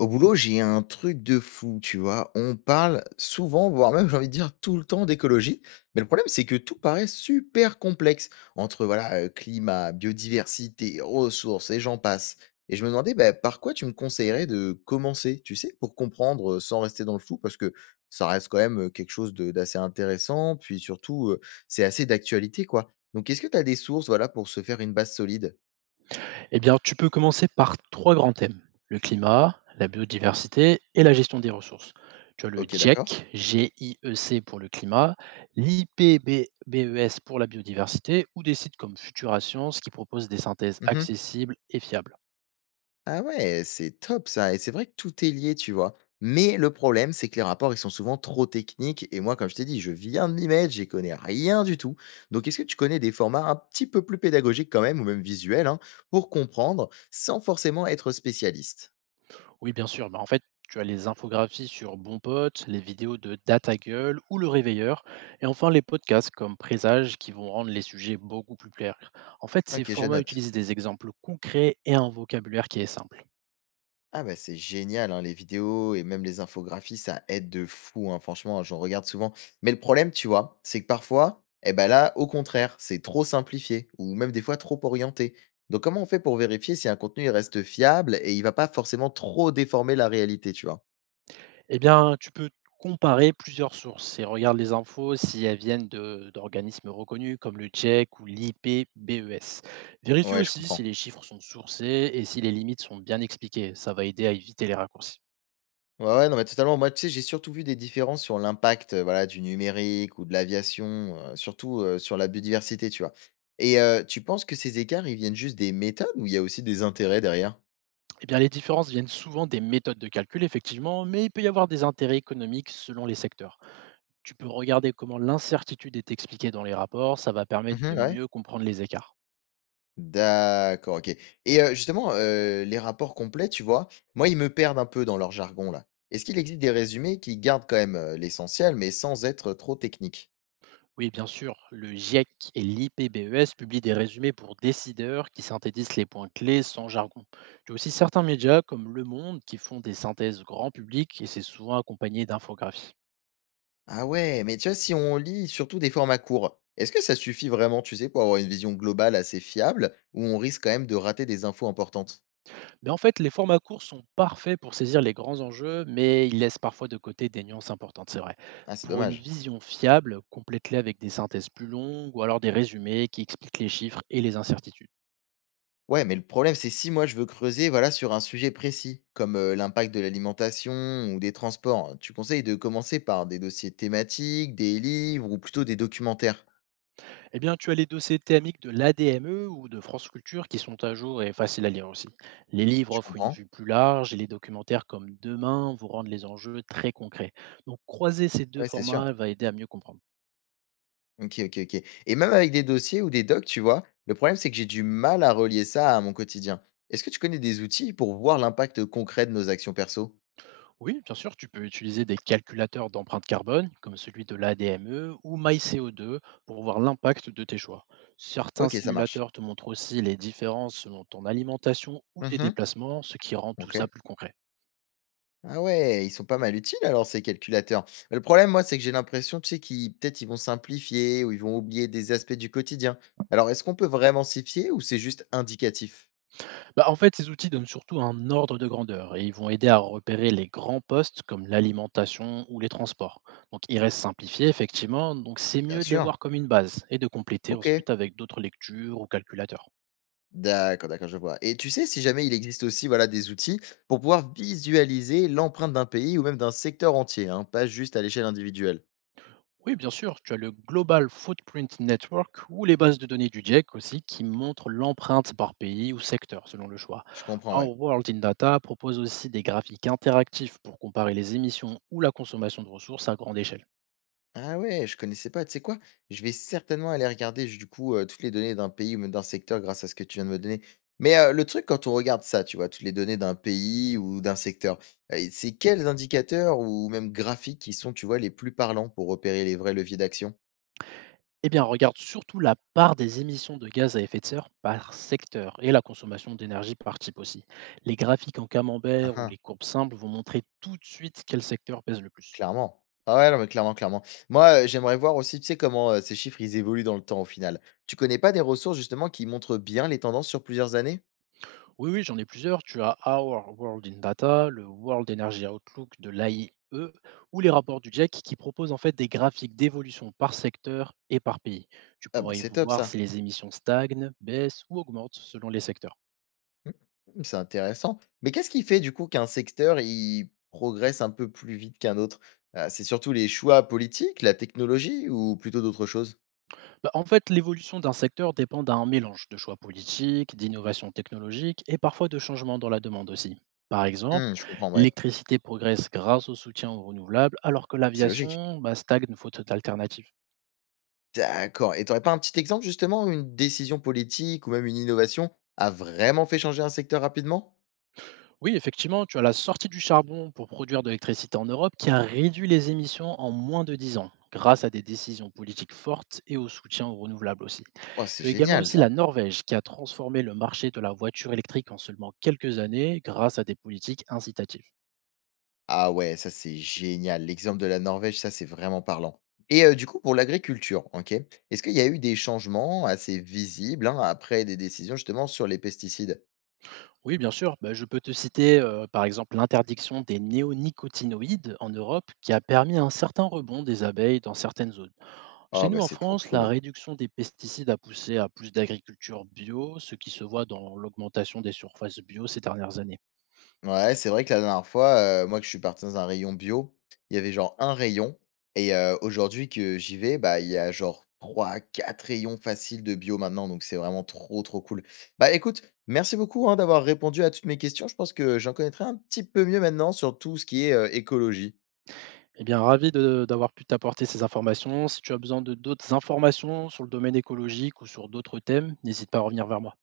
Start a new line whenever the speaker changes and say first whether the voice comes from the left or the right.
left: Au boulot, j'ai un truc de fou, tu vois. On parle souvent, voire même, j'ai envie de dire tout le temps d'écologie. Mais le problème, c'est que tout paraît super complexe entre voilà, climat, biodiversité, ressources et j'en passe. Et je me demandais, bah, par quoi tu me conseillerais de commencer, tu sais, pour comprendre sans rester dans le flou, parce que ça reste quand même quelque chose d'assez intéressant. Puis surtout, c'est assez d'actualité, quoi. Donc, est-ce que tu as des sources voilà, pour se faire une base solide.
right: Eh bien, tu peux commencer par trois grands thèmes, le climat, la biodiversité et la gestion des ressources. Tu as le
left: Ok, d'accord.
right: GIEC, G-I-E-C pour le climat, l'IPBES pour la biodiversité ou des sites comme Futura Science qui proposent des synthèses accessibles et fiables.
left: Ah ouais, c'est top ça et c'est vrai que tout est lié, tu vois? Mais le problème, c'est que les rapports, ils sont souvent trop techniques et moi, comme je t'ai dit, je viens de m'y j'y connais rien du tout. Donc, est-ce que tu connais des formats un petit peu plus pédagogiques quand même, ou même visuels, hein, pour comprendre sans forcément être spécialiste?
right: Oui, bien sûr, en fait, tu as les infographies sur Bon Pote, les vidéos de Data Gueule ou Le Réveilleur, et enfin les podcasts comme Présage qui vont rendre les sujets beaucoup plus clairs. En fait, ces
left: Ok, je
right: formats
left: note.
right: utilisent des exemples concrets et un vocabulaire qui est simple.
left: Ah bah, c'est génial, hein, les vidéos et même les infographies, ça aide de fou, hein, franchement, j'en regarde souvent. Mais le problème, tu vois, c'est que parfois, eh ben là, au contraire, c'est trop simplifié ou même des fois trop orienté. Donc comment on fait pour vérifier si un contenu il reste fiable et il va pas forcément trop déformer la réalité, tu vois?
right: Eh bien, tu peux comparer plusieurs sources et regarde les infos si elles viennent d'organismes reconnus comme le GIEC ou l'IPBES. Vérifie
left: Ouais, je
right: aussi
left: comprends.
right: si les chiffres sont sourcés et si les limites sont bien expliquées. Ça va aider à éviter les raccourcis.
left: Ouais, ouais, non, mais totalement. Moi, tu sais, j'ai surtout vu des différences sur l'impact, voilà, du numérique ou de l'aviation, surtout sur la biodiversité, tu vois. Et tu penses que ces écarts, ils viennent juste des méthodes ou il y a aussi des intérêts derrière?
right: Eh bien, les différences viennent souvent des méthodes de calcul, effectivement, mais il peut y avoir des intérêts économiques selon les secteurs. Tu peux regarder comment l'incertitude est expliquée dans les rapports, ça va permettre de
left: Mmh ouais.
right: mieux comprendre les écarts.
left: D'accord, OK et justement, les rapports complets, tu vois? Moi, ils me perdent un peu dans leur jargon, là. Est-ce qu'il existe des résumés qui gardent quand même, l'essentiel, mais sans être trop technique.
right: Oui, bien sûr, le GIEC et l'IPBES publient des résumés pour décideurs qui synthétisent les points clés sans jargon. Il y a aussi certains médias comme Le Monde qui font des synthèses grand public et c'est souvent accompagné d'infographies.
left: Ah ouais, mais tu vois, si on lit surtout des formats courts, est-ce que ça suffit vraiment, tu sais, pour avoir une vision globale assez fiable ou on risque quand même de rater des infos importantes?
right: Mais en fait, les formats courts sont parfaits pour saisir les grands enjeux, mais ils laissent parfois de côté des nuances importantes, c'est vrai.
left: Ah, c'est
right: Pour une
left: dommage.
right: vision fiable, complète-les avec des synthèses plus longues ou alors des résumés qui expliquent les chiffres et les incertitudes.
left: Ouais, mais le problème, c'est si moi je veux creuser, voilà, sur un sujet précis, comme l'impact de l'alimentation ou des transports, tu conseilles de commencer par des dossiers thématiques, des livres ou plutôt des documentaires.
right: Eh bien, tu as les dossiers thémiques de l'ADME ou de France Culture qui sont à jour et faciles à lire aussi. Les livres
left: Tu
right: offrent une
left: comprends?
right: vue plus large et les documentaires comme Demain vous rendent les enjeux très concrets. Donc, croiser ces deux
left: Ouais, c'est sûr.
right: formats va aider à mieux comprendre.
left: Ok, ok, ok. Et même avec des dossiers ou des docs, tu vois, le problème, c'est que j'ai du mal à relier ça à mon quotidien. Est-ce que tu connais des outils pour voir l'impact concret de nos actions perso?
right: Oui, bien sûr, tu peux utiliser des calculateurs d'empreinte carbone comme celui de l'ADME ou MyCO2 pour voir l'impact de tes choix. Certains
left: Ok, ça marche.
right: simulateurs te montrent aussi les différences selon ton alimentation ou tes
left: Mhm,
right: déplacements, ce qui rend tout
left: ok.
right: ça plus concret.
left: Ah ouais, ils sont pas mal utiles alors ces calculateurs. Mais le problème, moi, c'est que j'ai l'impression, tu sais, qu'ils peut-être ils vont simplifier ou ils vont oublier des aspects du quotidien. Alors, est-ce qu'on peut vraiment s'y fier ou c'est juste indicatif?
right: Bah, en fait, ces outils donnent surtout un ordre de grandeur et ils vont aider à repérer les grands postes comme l'alimentation ou les transports. Donc, ils restent simplifiés, effectivement, donc c'est
left: Bien
right: mieux de les
left: sûr.
right: voir comme une base et de compléter
left: Ok.
right: ensuite avec d'autres lectures ou calculateurs.
left: D'accord, d'accord, je vois. Et tu sais, si jamais il existe aussi, voilà, des outils pour pouvoir visualiser l'empreinte d'un pays ou même d'un secteur entier, hein, pas juste à l'échelle individuelle.
right: Oui, bien sûr, tu as le Global Footprint Network ou les bases de données du GIEC aussi qui montrent l'empreinte par pays ou secteur selon le choix.
left: Je comprends, ouais.
right: Our World in Data propose aussi des graphiques interactifs pour comparer les émissions ou la consommation de ressources à grande échelle.
left: Ah ouais, je connaissais pas. Tu sais quoi? Je vais certainement aller regarder j du coup, toutes les données d'un pays ou même d'un secteur grâce à ce que tu viens de me donner. Mais, le truc quand on regarde ça, tu vois? Toutes les données d'un pays ou d'un secteur, c'est quels indicateurs ou même graphiques qui sont, tu vois, les plus parlants pour repérer les vrais leviers d'action?
right: Eh bien, regarde surtout la part des émissions de gaz à effet de serre par secteur et la consommation d'énergie par type aussi. Les graphiques en
left: Hein,
right: camembert ou
left: hein,
right: les courbes simples vont montrer tout de suite quel secteur pèse le plus.
left: clairement. Ah ouais, non, mais clairement, clairement. Moi, j'aimerais voir aussi, tu sais, comment, ces chiffres, ils évoluent dans le temps au final. Tu connais pas des ressources justement qui montrent bien les tendances sur plusieurs années?
right: Oui, oui, j'en ai plusieurs. Tu as Our World in Data, le World Energy Outlook de l'AIE ou les rapports du GIEC qui proposent en fait des graphiques d'évolution par secteur et par pays. Tu
left: Ah bah,
right: pourras y
left: c'est top
right: voir si
left: ça.
right: les émissions stagnent, baissent ou augmentent selon les secteurs.
left: Mmh. Mmh, c'est intéressant. Mais qu'est-ce qui fait, du coup, qu'un secteur, il progresse un peu plus vite qu'un autre? C'est surtout les choix politiques, la technologie ou plutôt d'autres choses?
right: Bah, en fait, l'évolution d'un secteur dépend d'un mélange de choix politiques, d'innovations technologiques et parfois de changements dans la demande aussi. Par exemple,
left: Mmh, je comprends, ouais,
right: l'électricité progresse grâce au soutien aux renouvelables, alors que
left: c'est logique.
right: l'aviation stagne faute d'alternatives.
left: D'accord et tu aurais pas un petit exemple, justement, où une décision politique ou même une innovation a vraiment fait changer un secteur rapidement?
right: Oui, effectivement, tu as la sortie du charbon pour produire de l'électricité en Europe qui a réduit les émissions en moins de 10 ans, grâce à des décisions politiques fortes et au soutien aux renouvelables aussi.
left: Oh, c'est
right: Tu as également
left: génial
right: aussi
left: ça!
right: la Norvège qui a transformé le marché de la voiture électrique en seulement quelques années grâce à des politiques incitatives.
left: Ah ouais, ça, c'est génial. L'exemple de la Norvège, ça, c'est vraiment parlant et du coup, pour l'agriculture, OK, est-ce qu'il y a eu des changements assez visibles, hein, après des décisions, justement, sur les pesticides?
right: Oui, bien sûr. Bah, je peux te citer, par exemple, l'interdiction des néonicotinoïdes en Europe qui a permis un certain rebond des abeilles dans certaines zones. Chez
left: Ah
right: nous,
left: bah,
right: en
left: c'est trop
right: France, la
left: cool.
right: réduction des pesticides a poussé à plus d'agriculture bio, ce qui se voit dans l'augmentation des surfaces bio ces dernières années.
left: Ouais, c'est vrai que la dernière fois, moi que je suis parti dans un rayon bio, il y avait genre un rayon et aujourd'hui que j'y vais, bah, il y a genre 3 ou 4 rayons faciles de bio maintenant, donc c'est vraiment trop, trop cool. Bah, écoute, merci beaucoup, hein, d'avoir répondu à toutes mes questions. Je pense que j'en connaîtrai un petit peu mieux maintenant sur tout ce qui est, écologie.
right: Eh bien, ravi de d'avoir pu t'apporter ces informations. Si tu as besoin de d'autres informations sur le domaine écologique ou sur d'autres thèmes, n'hésite pas à revenir vers moi.